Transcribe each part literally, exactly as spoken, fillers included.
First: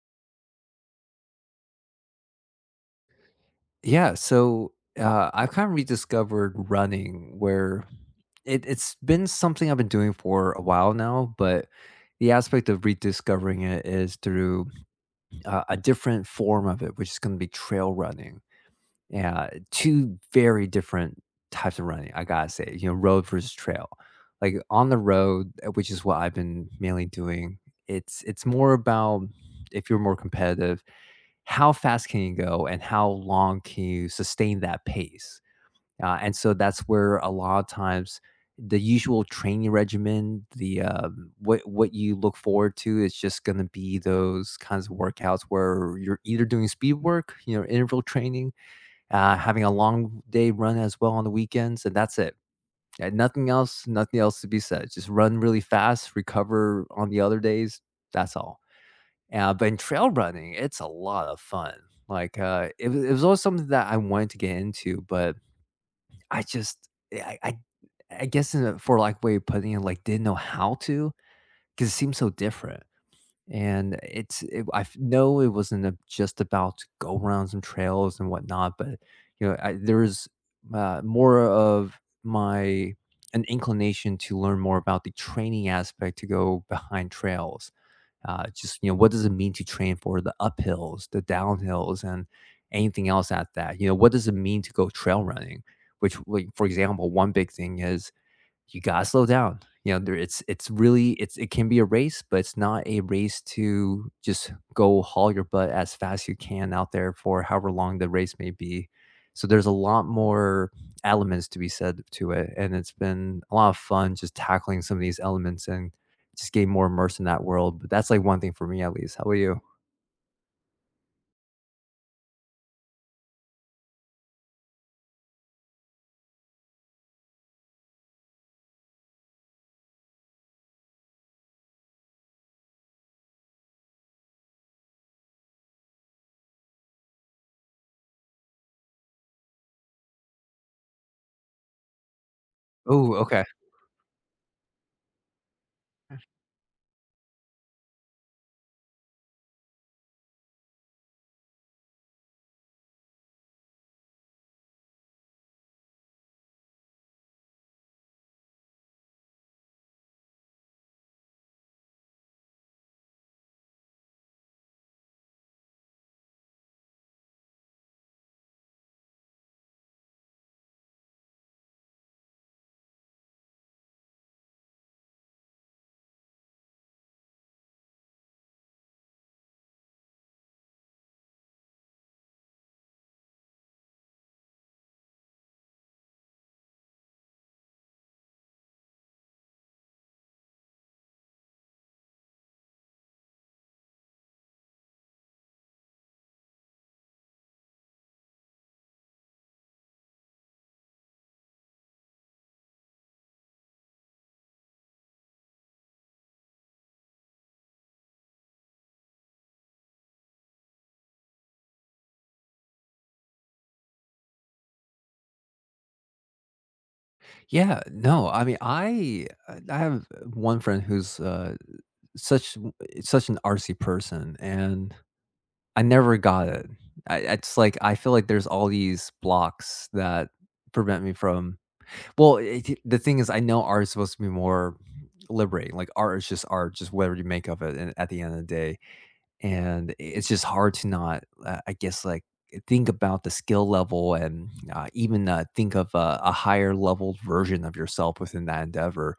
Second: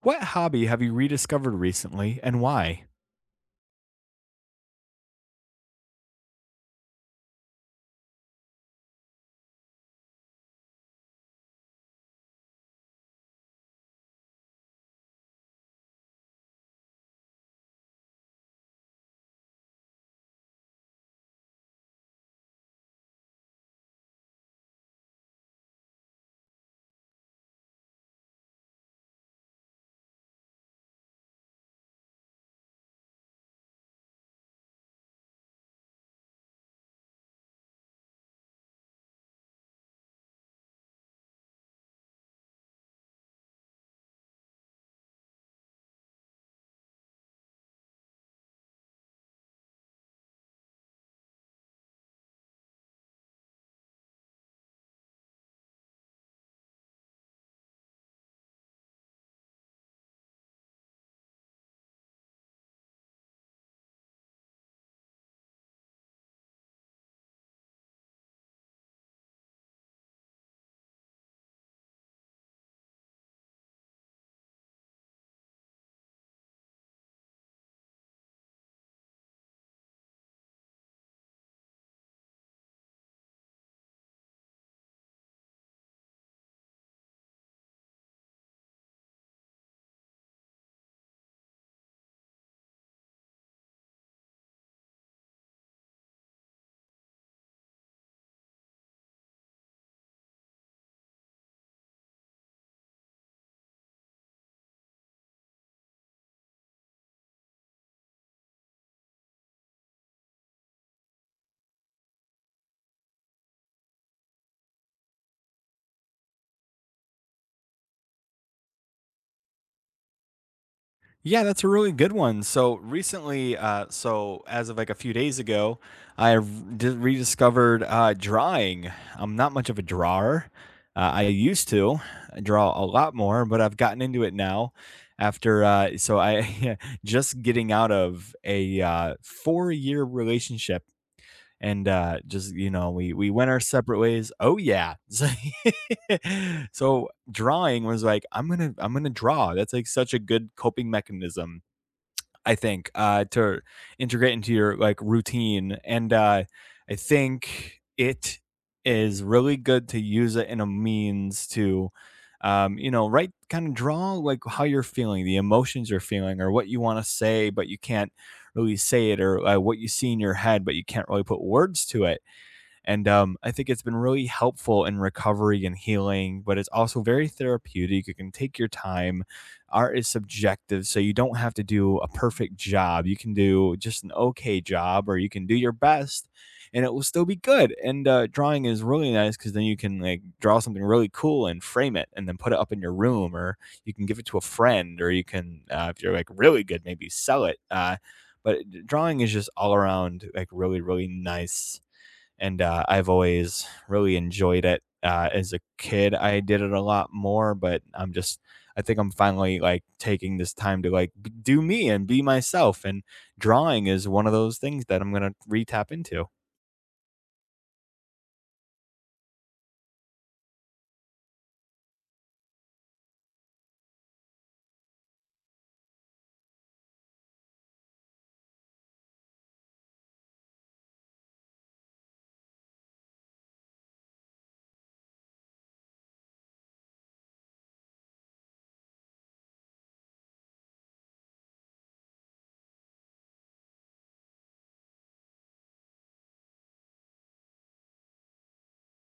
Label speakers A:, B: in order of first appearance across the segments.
A: What hobby have you rediscovered recently and why?
B: Yeah, so, uh, I've kind of rediscovered running where it it's been something I've been doing for a while now, but the aspect of rediscovering it is through, uh, a different form of it, which is gonna be trail running. Yeah, two very different types of running, I gotta say, you know, road versus trail. Like, on the road, uh, which is what I've been mainly doing, it's it's more about if you're more competitive, how fast can you go and how long can you sustain that pace? Uh, and so that's where a lot of times the usual training regimen, the um, what what you look forward to is just going to be those kinds of workouts where you're either doing speed work, you know, interval training, uh, having a long day run as well on the weekends, and that's it. And nothing else, nothing else to be said. Just run really fast, recover on the other days. That's all. Yeah, but in trail running, it's a lot of fun. Like, uh, it was it was always something that I wanted to get into, but I just eh, I I I guess, in a for like way of putting it, like, didn't know how to, because it seems so different, and it's it I f know it wasn't a just about to go around some trails and whatnot, but, you know, I there's, uh, more of my an inclination to learn more about the training aspect to go behind trails. Uh, just you know, what does it mean to train for the uphills, the downhills, and anything else at that? You know, what does it mean to go trail running? Which, like for example, one big thing is you gotta slow down. You know, there it's it's really it's it can be a race, but it's not a race to just go haul your butt as fast as you can out there for however long the race may be. So there's a lot more elements to be said to it, and it's been a lot of fun just tackling some of these elements and just getting more immersed in that world, but that's, like, one thing for me at least. How about you?
A: Yeah, that's a really good one. So recently, uh, so as of like a few days ago, I r- di- rediscovered uh, drawing. I'm not much of a drawer. Uh, I used to draw a lot more, but I've gotten into it now. After uh, so I just getting out of a uh, four year relationship and uh just you know we
B: Oh,
A: we
B: okay.
A: went our separate ways. Oh, yeah. So, so drawing was like, i'm gonna i'm gonna draw. That's like such a good coping mechanism, I think, uh, to integrate into your like routine. And uh, I think it is really good to use it in a means to, um, you know, write, kind of draw like how you're feeling, the emotions you're feeling, or what you want to say, but you can't really say it, or uh, what you see in your head, but you can't really put words to it. And um, I think it's been really helpful in recovery and healing, but it's also very therapeutic. You can take your time. Art is subjective, so you don't have to do a perfect job. You can do just an okay job, or you can do your best, and it will still be good. And uh, drawing is really nice because then you can like draw something really cool and frame it, and then put it up in your room, or you can give it to a friend, or you can, uh, if you're like really good, maybe sell it. Uh, but drawing is just all around like really, really nice. And uh, I've always really enjoyed it. Uh, as a kid, I did it a lot more, but I'm just, I think I'm finally like taking this time to like b- do me and be myself, and drawing is one of those things that I'm gonna re tap into.
B: Yeah, no, I mean, I I have one friend who's, uh, such such an artsy person, and I never got it. I it's like, I feel like there's all these blocks that prevent me from, well, it the thing is, I know art is supposed to be more liberating. Like, art is just art, just whatever you make of it and at the end of the day, and it's just hard to not, uh, I guess, like, think about the skill level and, uh, even, uh, think of a a higher leveled version of yourself within that endeavor.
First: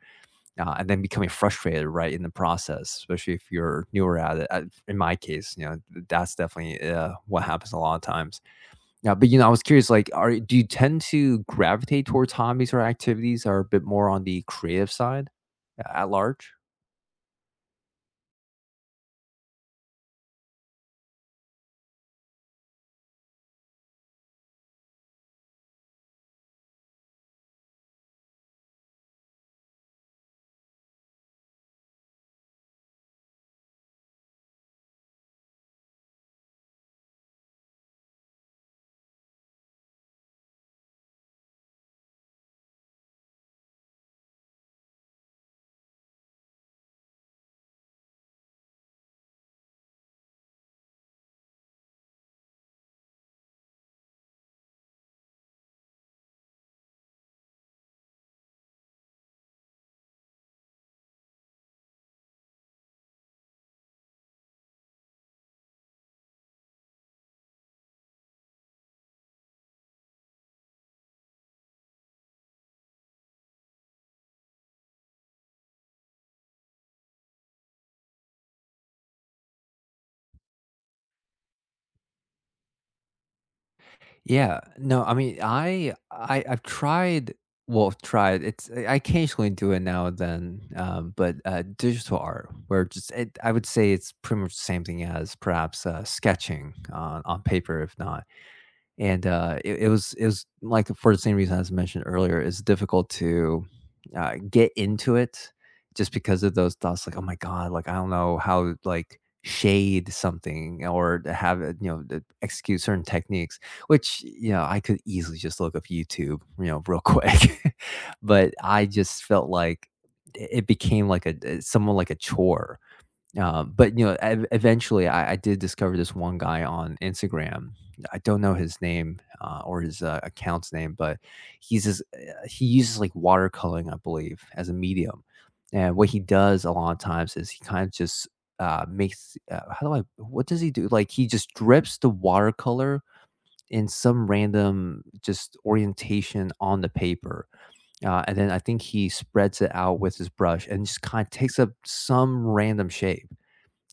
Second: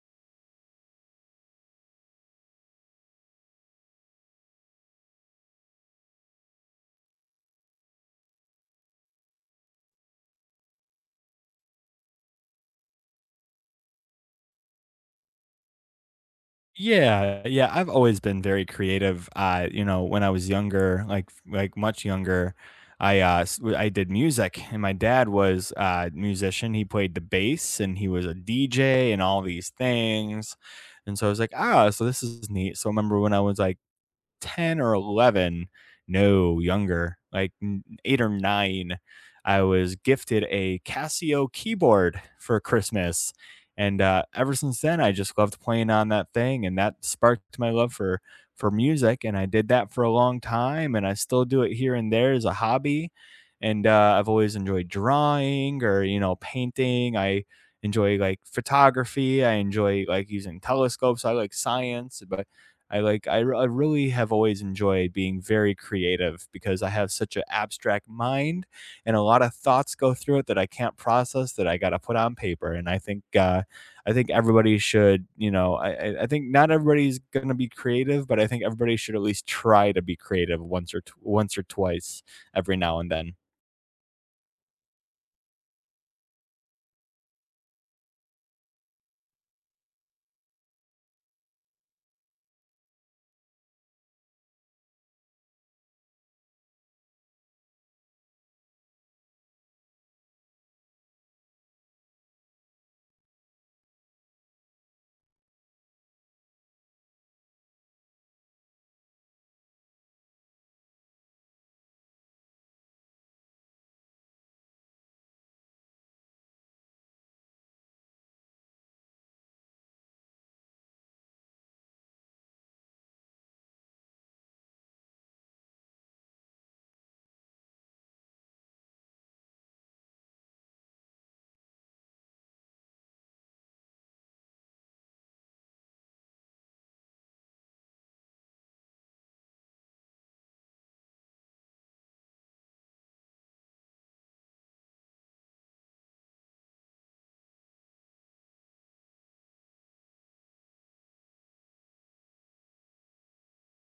B: Uh, and then becoming frustrated, right, in the process, especially if you're newer at it. I, in my case, you know, that's definitely uh, what happens a lot of times. Yeah, but you know, I was curious, like, are do you tend to gravitate towards hobbies or activities that are a bit more on the creative side, uh, at large?
A: Yeah, yeah, I've always been very creative. Uh, you know, when I was younger, like like much younger, I uh s- w- I did music and my dad was a musician. He played the bass and he was a D J and all these things. And so I was like, ah, so this is neat. So I remember when I was like ten or eleven, no, younger, like eight or nine, I was gifted a Casio keyboard for Christmas. And uh, ever since then, I just loved playing on that thing, and that sparked my love for for music. And I did that for a long time, and I still do it here and there as a hobby. And uh, I've always enjoyed drawing or you know painting. I enjoy like photography. I enjoy like using telescopes. I like science, but I like I r I really have always enjoyed being very creative because I have such an abstract mind and a lot of thoughts go through it that I can't process, that I gotta put on paper. And I think, uh, I think everybody should, you know, I I I think not everybody's gonna be creative, but I think everybody should at least try to be creative once or t once or twice every now and then.
B: Yeah, no, I mean, I, I I've tried, well, tried. It's I occasionally do it now and then, um, but uh, digital art, where just it, I would say it's pretty much the same thing as perhaps uh, sketching on on paper, if not. And, uh, it it was it was like, for the same reason as I mentioned earlier, it's difficult to, uh, get into it just because of those thoughts like, "Oh my god," like, "I don't know how to, like, shade something or to have it," you know, "to execute certain techniques," which, you know, I could easily just look up YouTube, you know, real quick. But I just felt like it it became like a d somewhat like a chore. Um, but, you know, ev eventually, I I did discover this one guy on Instagram. I don't know his name, uh, or his, uh, account's name, but he's this uh, he uses, like, watercoloring, I believe, as a medium, and what he does a lot of times is he kind of just, uh, makes uh, how do I what does he do? Like, he just drips the watercolor in some random, just, orientation on the paper, uh, and then I think he spreads it out with his brush and just kinda takes up some random shape.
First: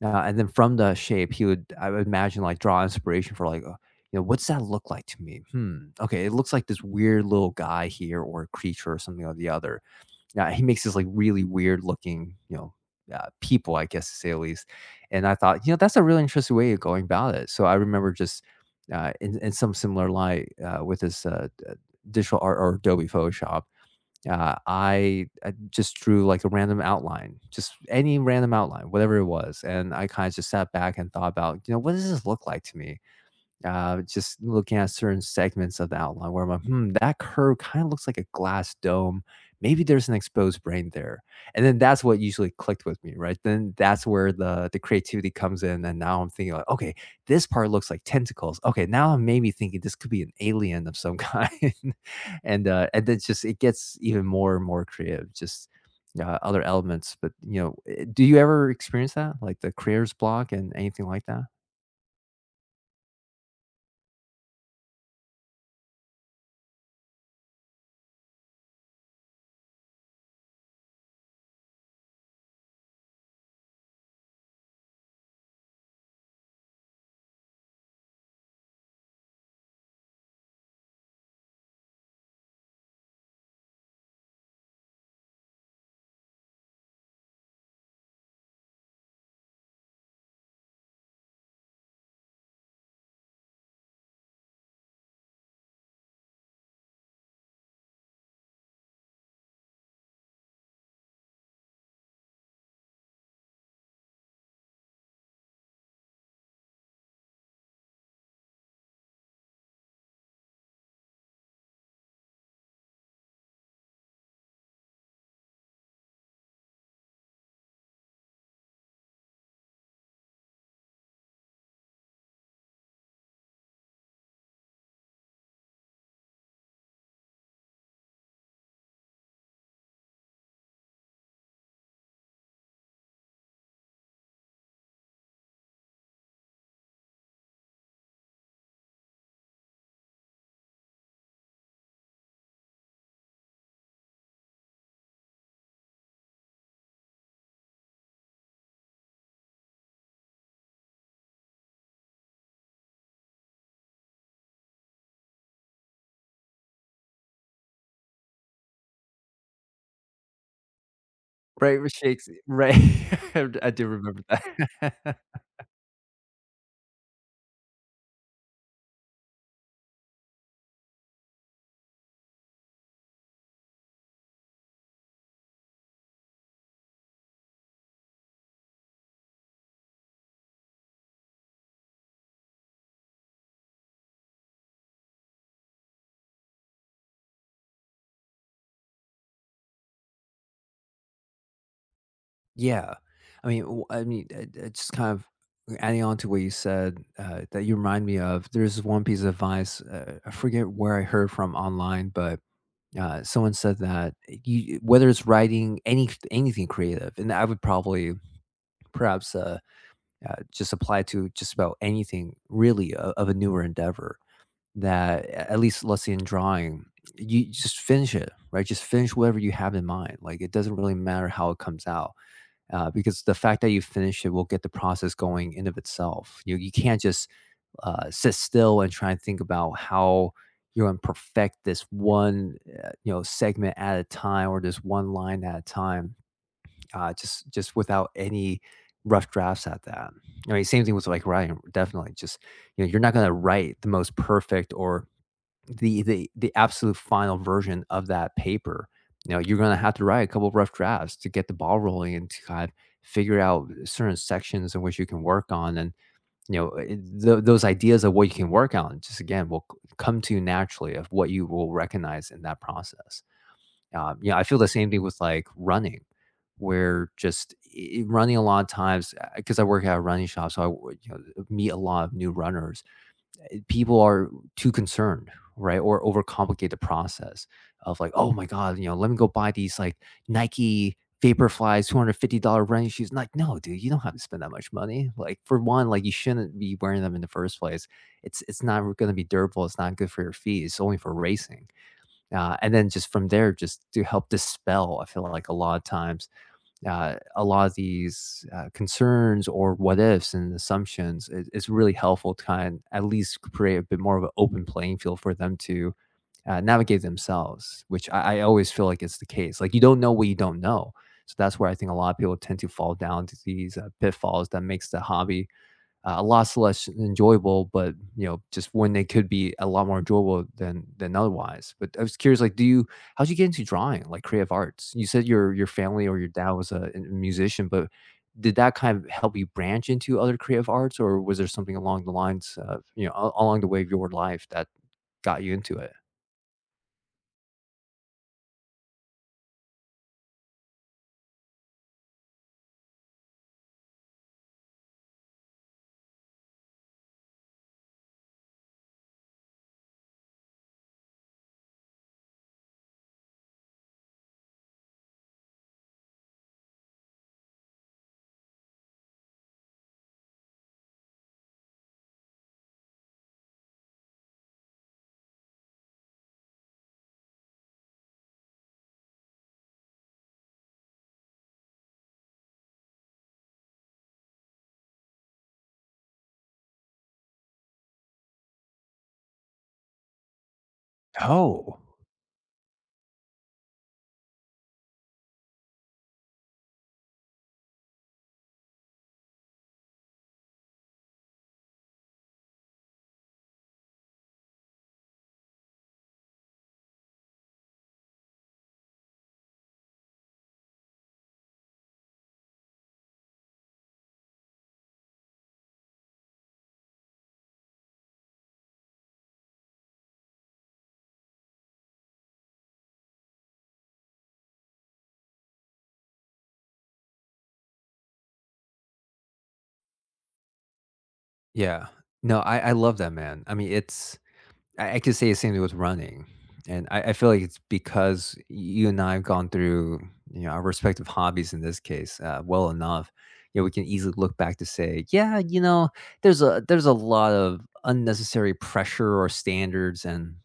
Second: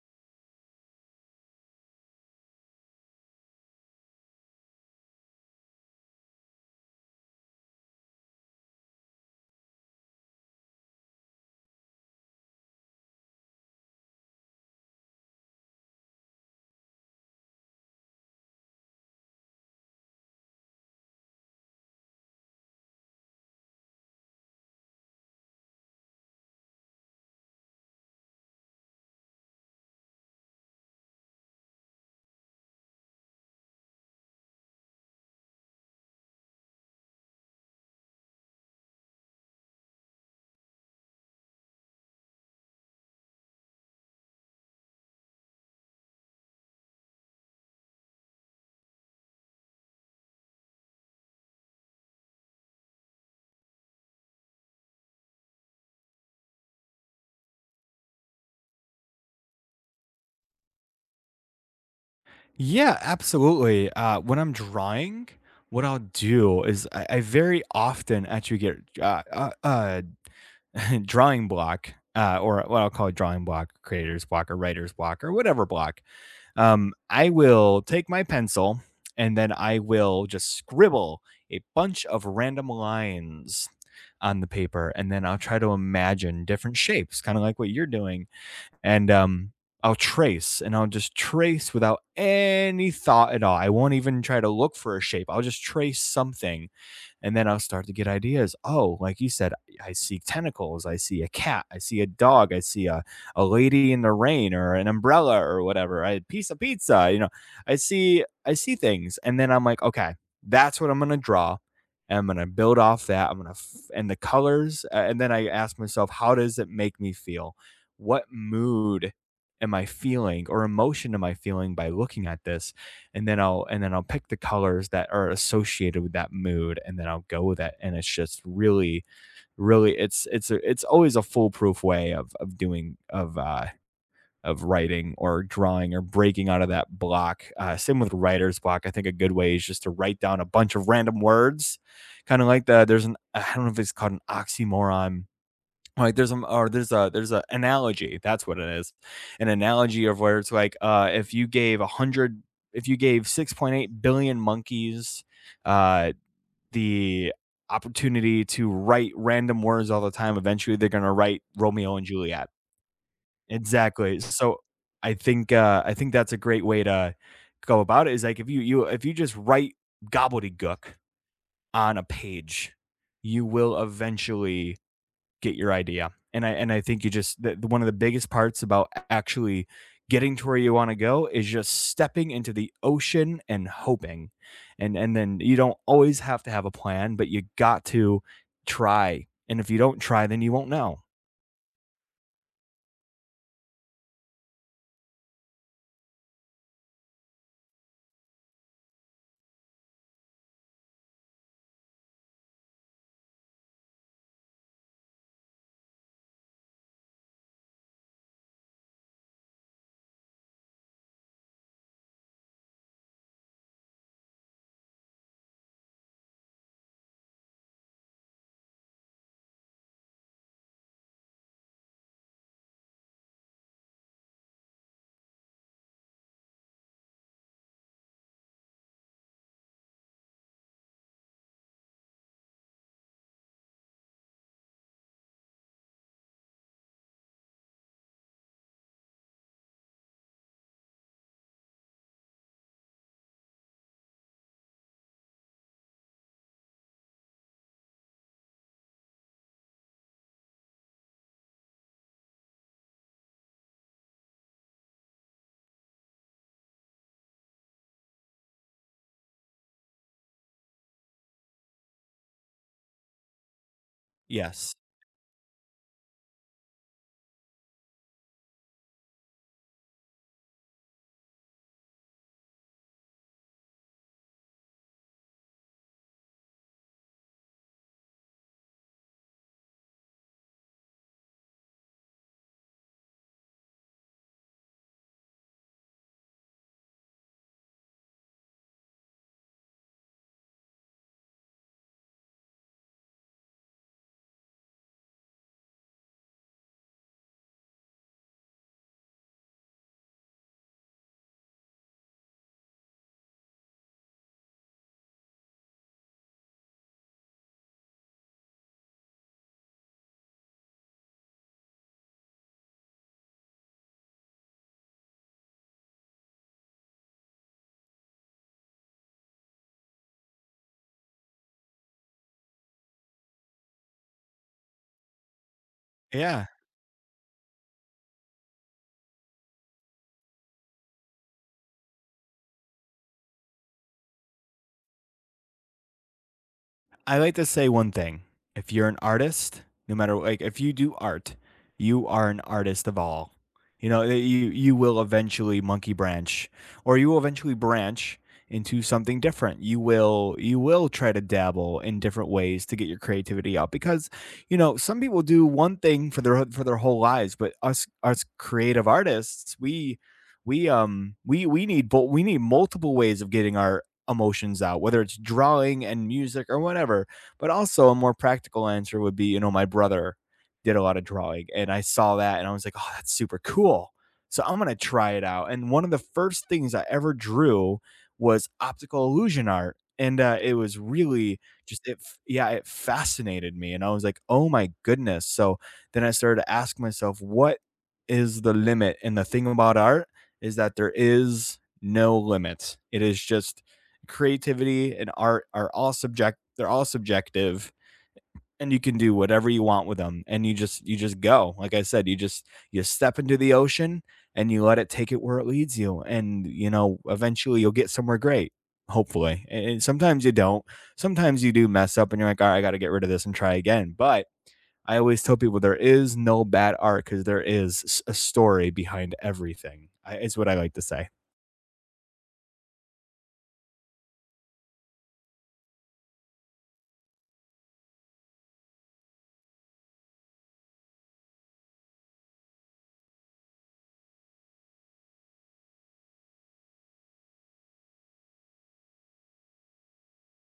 B: Uh, and then from the shape, he would, I would imagine, like draw inspiration for, like, uh, you know, what's that look like to me? Hmm. Okay, it looks like this weird little guy here, or creature, or something or the other. Yeah, he makes this like really weird looking, you know, uh, people, I guess to say at least. And I thought, you know, that's a really interesting way of going about it. So I remember just uh, in in some similar light uh, with this uh, d- digital art or Adobe Photoshop, uh, I I just drew, like, a random outline, just any random outline, whatever it was, and I kinda just sat back and thought about, you know, "What does this look like to me?" Uh, just looking at certain segments of the outline where I'm like, "Hmm, that curve kinda looks like a glass dome. Maybe there's an exposed brain there." And then that's what usually clicked with me, right? Then that's where the the creativity comes in, and now I'm thinking like, "Okay, this part looks like tentacles. Okay, now I'm maybe thinking this could be an alien of some kind." And, uh, and then just it gets even more and more creative, just, uh, other elements. But, you know, eh, do you ever experience that? Like the creator's block and anything like that?
A: Yeah, absolutely. Uh, when I'm drawing, what I'll do is I I very often actually get, uh uh uh drawing block, uh, or what I'll call drawing block, creator's block, or writer's block, or whatever block, um, I will take my pencil and then I will just scribble a bunch of random lines on the paper. And then I'll try to imagine different shapes, kind of like what you're doing. And um, I'll trace, and I'll just trace without any thought at all. I won't even try to look for a shape. I'll just trace something and then I'll start to get ideas. Oh, like you said, I see tentacles, I see a cat, I see a dog, I see a, a lady in the rain or an umbrella or whatever, I had a piece of pizza, you know, I see I see things. And then I'm like, okay, that's what I'm gonna draw. And I'm gonna build off that. I'm gonna f- and the colors, uh, and then I ask myself, how does it make me feel? What mood am I feeling, or emotion am I feeling by looking at this? And then I'll and then I'll pick the colors that are associated with that mood, and then I'll go with it. And it's just really, really it's it's a, it's always a foolproof way of of doing, of uh of writing or drawing or breaking out of that block. Uh, same with writer's block. I think a good way is just to write down a bunch of random words, kind of like the there's an I don't know if it's called an oxymoron, like, there's, a or there's a there's a analogy, that's what it is. An analogy of where it's like, uh, if you gave one hundred, if you gave six point eight billion monkeys, uh, the opportunity to write random words all the time, eventually they're gonna write
B: Right, with
A: Romeo and
B: shakes
A: Juliet.
B: right. I I do
A: Exactly,
B: remember
A: so I
B: that.
A: think, uh, I think that's a great way to go about it, is like, if you you if you just write gobbledygook on a page, you will eventually get your idea. And I and I think you just the, one of the biggest parts about actually getting to where you want to go is just stepping into the ocean and hoping. And and then you don't always have to have a plan, but you got to try. And if you don't try, then you won't know.
B: Yeah. I mean, w I mean, it it's just kind of adding on to what you said, uh, that you remind me of, there's this one piece of advice, uh, I forget where I heard from online, but, uh, someone said that you whether it's writing any anything creative, and I would probably perhaps, uh, uh, just apply to just about anything, really, o of a newer endeavor. That, at least let's say in drawing, you just finish it, right? Just finish whatever you have in mind. Like, it doesn't really matter how it comes out. Uh, because the fact that you finish it will get the process going in of itself. You you can't just uh, sit still and try and think about how you're going to perfect this one uh, you know, segment at a time or this one line at a time. Uh, just just without any rough drafts at that. I mean, same thing with like writing. Definitely, just you know, you're not going to write the most perfect or the the the absolute final version of that paper. You know, you're gonna have to write a couple of rough drafts to get the ball rolling and to kind of figure out certain sections in which you can work on, and, you know, eh, tho those ideas of what you can work on just again will c come to you naturally of what you will recognize in that process. Um, you know, I feel the
A: Yes.
B: same thing with, like, running, where just I I running a lot of times, because I work at a running shop, so I w you know, meet a lot of new runners, people are too concerned, right? Or overcomplicate the process of like, oh my God, you know, let me go buy these like Nike Vaporflies two hundred fifty dollar running shoes. Like, no, dude, you don't have to spend that much money. Like, for one, like you shouldn't be wearing them in the first place. It's it's not going to be durable. It's not good for your feet. It's only for racing. Uh, and then just from there, just to help dispel, I feel like a lot of times uh, a lot of these uh, concerns or what ifs and assumptions, is, is really helpful to kind of at least create a bit more of an open playing field for them to uh, navigate themselves, which I, I always feel like it's the case. Like, you don't know what you don't know. So that's where I think a lot of people tend to fall down to these uh, pitfalls that makes the hobby uh, a lot less enjoyable, but you know, just when they could be a lot more enjoyable than than otherwise. But I was curious, like, do you, how'd you get into drawing, like creative arts? You said your your family or your
A: Yeah.
B: dad was a, a musician, but did that kind of help you branch into other creative arts, or was there something along the lines of, you know, a- along the way of your life that got you into it?
A: I like to say one thing. If you're an artist, no matter like if you do art, you are an artist of all. You know, that you you will eventually monkey branch or you will eventually branch into something different. You will you will try to dabble in different ways to get your creativity out. Because you know, some people do one thing for their for their whole lives, but us us creative artists, we we um we we need, but we need multiple ways of getting our emotions out, whether it's drawing and music or whatever. But also, a more practical answer would be, you know, my brother did a lot of drawing and I saw that and I was like, oh, that's super cool. So I'm going to try it out. And one of the first things I ever drew was optical illusion art. And uh, it was really
B: Oh,
A: just, it, f- yeah, it fascinated me. And I was like, oh my goodness. So then I started to ask myself, what is the limit? And the thing about art is that there is no limit. It is just creativity and art are all subject they're all subjective, and you can do whatever you want with them. And you just you just go, like I said, you just, you step into the ocean and you let it take it where it leads you. And you know, eventually you'll get somewhere great, hopefully. And and sometimes you don't, sometimes you do mess up and you're like, all right, I got to get rid of this and try again. But I always tell people there is no bad art, because there is s- a story behind everything. I- is what I like to say.
B: yeah. No, I, I love that, man. I mean, it's I, I could say the same thing with running. And I, I feel like it's because you and I have gone through, you know, our respective hobbies in this case, uh, well enough. You know, we can easily look back to say, yeah, you know, there's a there's a lot of unnecessary pressure or standards and,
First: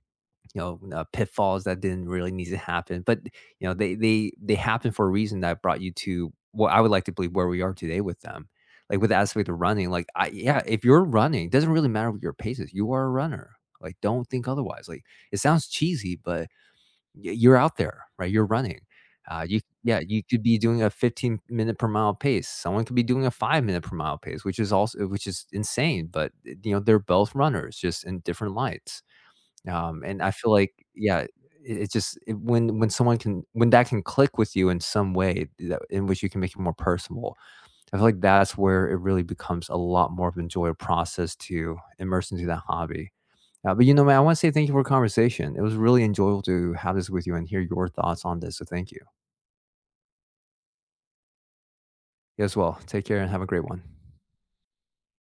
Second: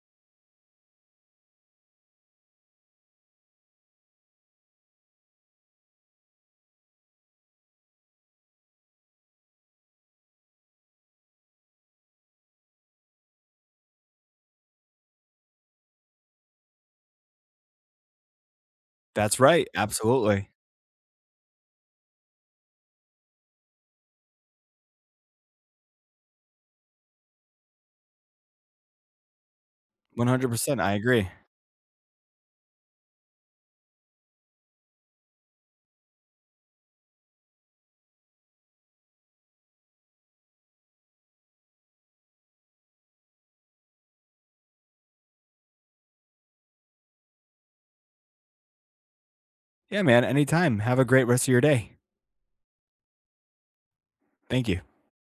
B: you know, uh, pitfalls that didn't really need to happen, but, you know, they they they happened for a reason that brought you to what I would like to believe where we are today with them. Like, with the aspect of running, like, I, yeah, if you're running, it doesn't really matter what your pace is, you are a runner, like, don't think otherwise. Like, it sounds cheesy, but y you're out there, right? You're running.
A: That's
B: Uh, you
A: right,
B: yeah, you could
A: absolutely.
B: be doing a fifteen minute per mile pace, someone could be doing a five minute per mile pace, which is also which is insane, but, eh, you know, they're both runners, just in different lights. Um, and I feel like,
A: one hundred percent I
B: yeah,
A: agree.
B: it it just it when when someone can, when that can click with you in some way that in which you can make it more personal, I feel like that's where it really becomes a lot more of an enjoyable process to immerse into that hobby. Uh, but, you know, man, I want to say thank you for the conversation. It was really enjoyable to have this with you and hear your thoughts on this, so thank you.
A: Yeah, man. Anytime. Have a great rest of your day.
B: You as well. Take care and have a great one.
A: Thank you.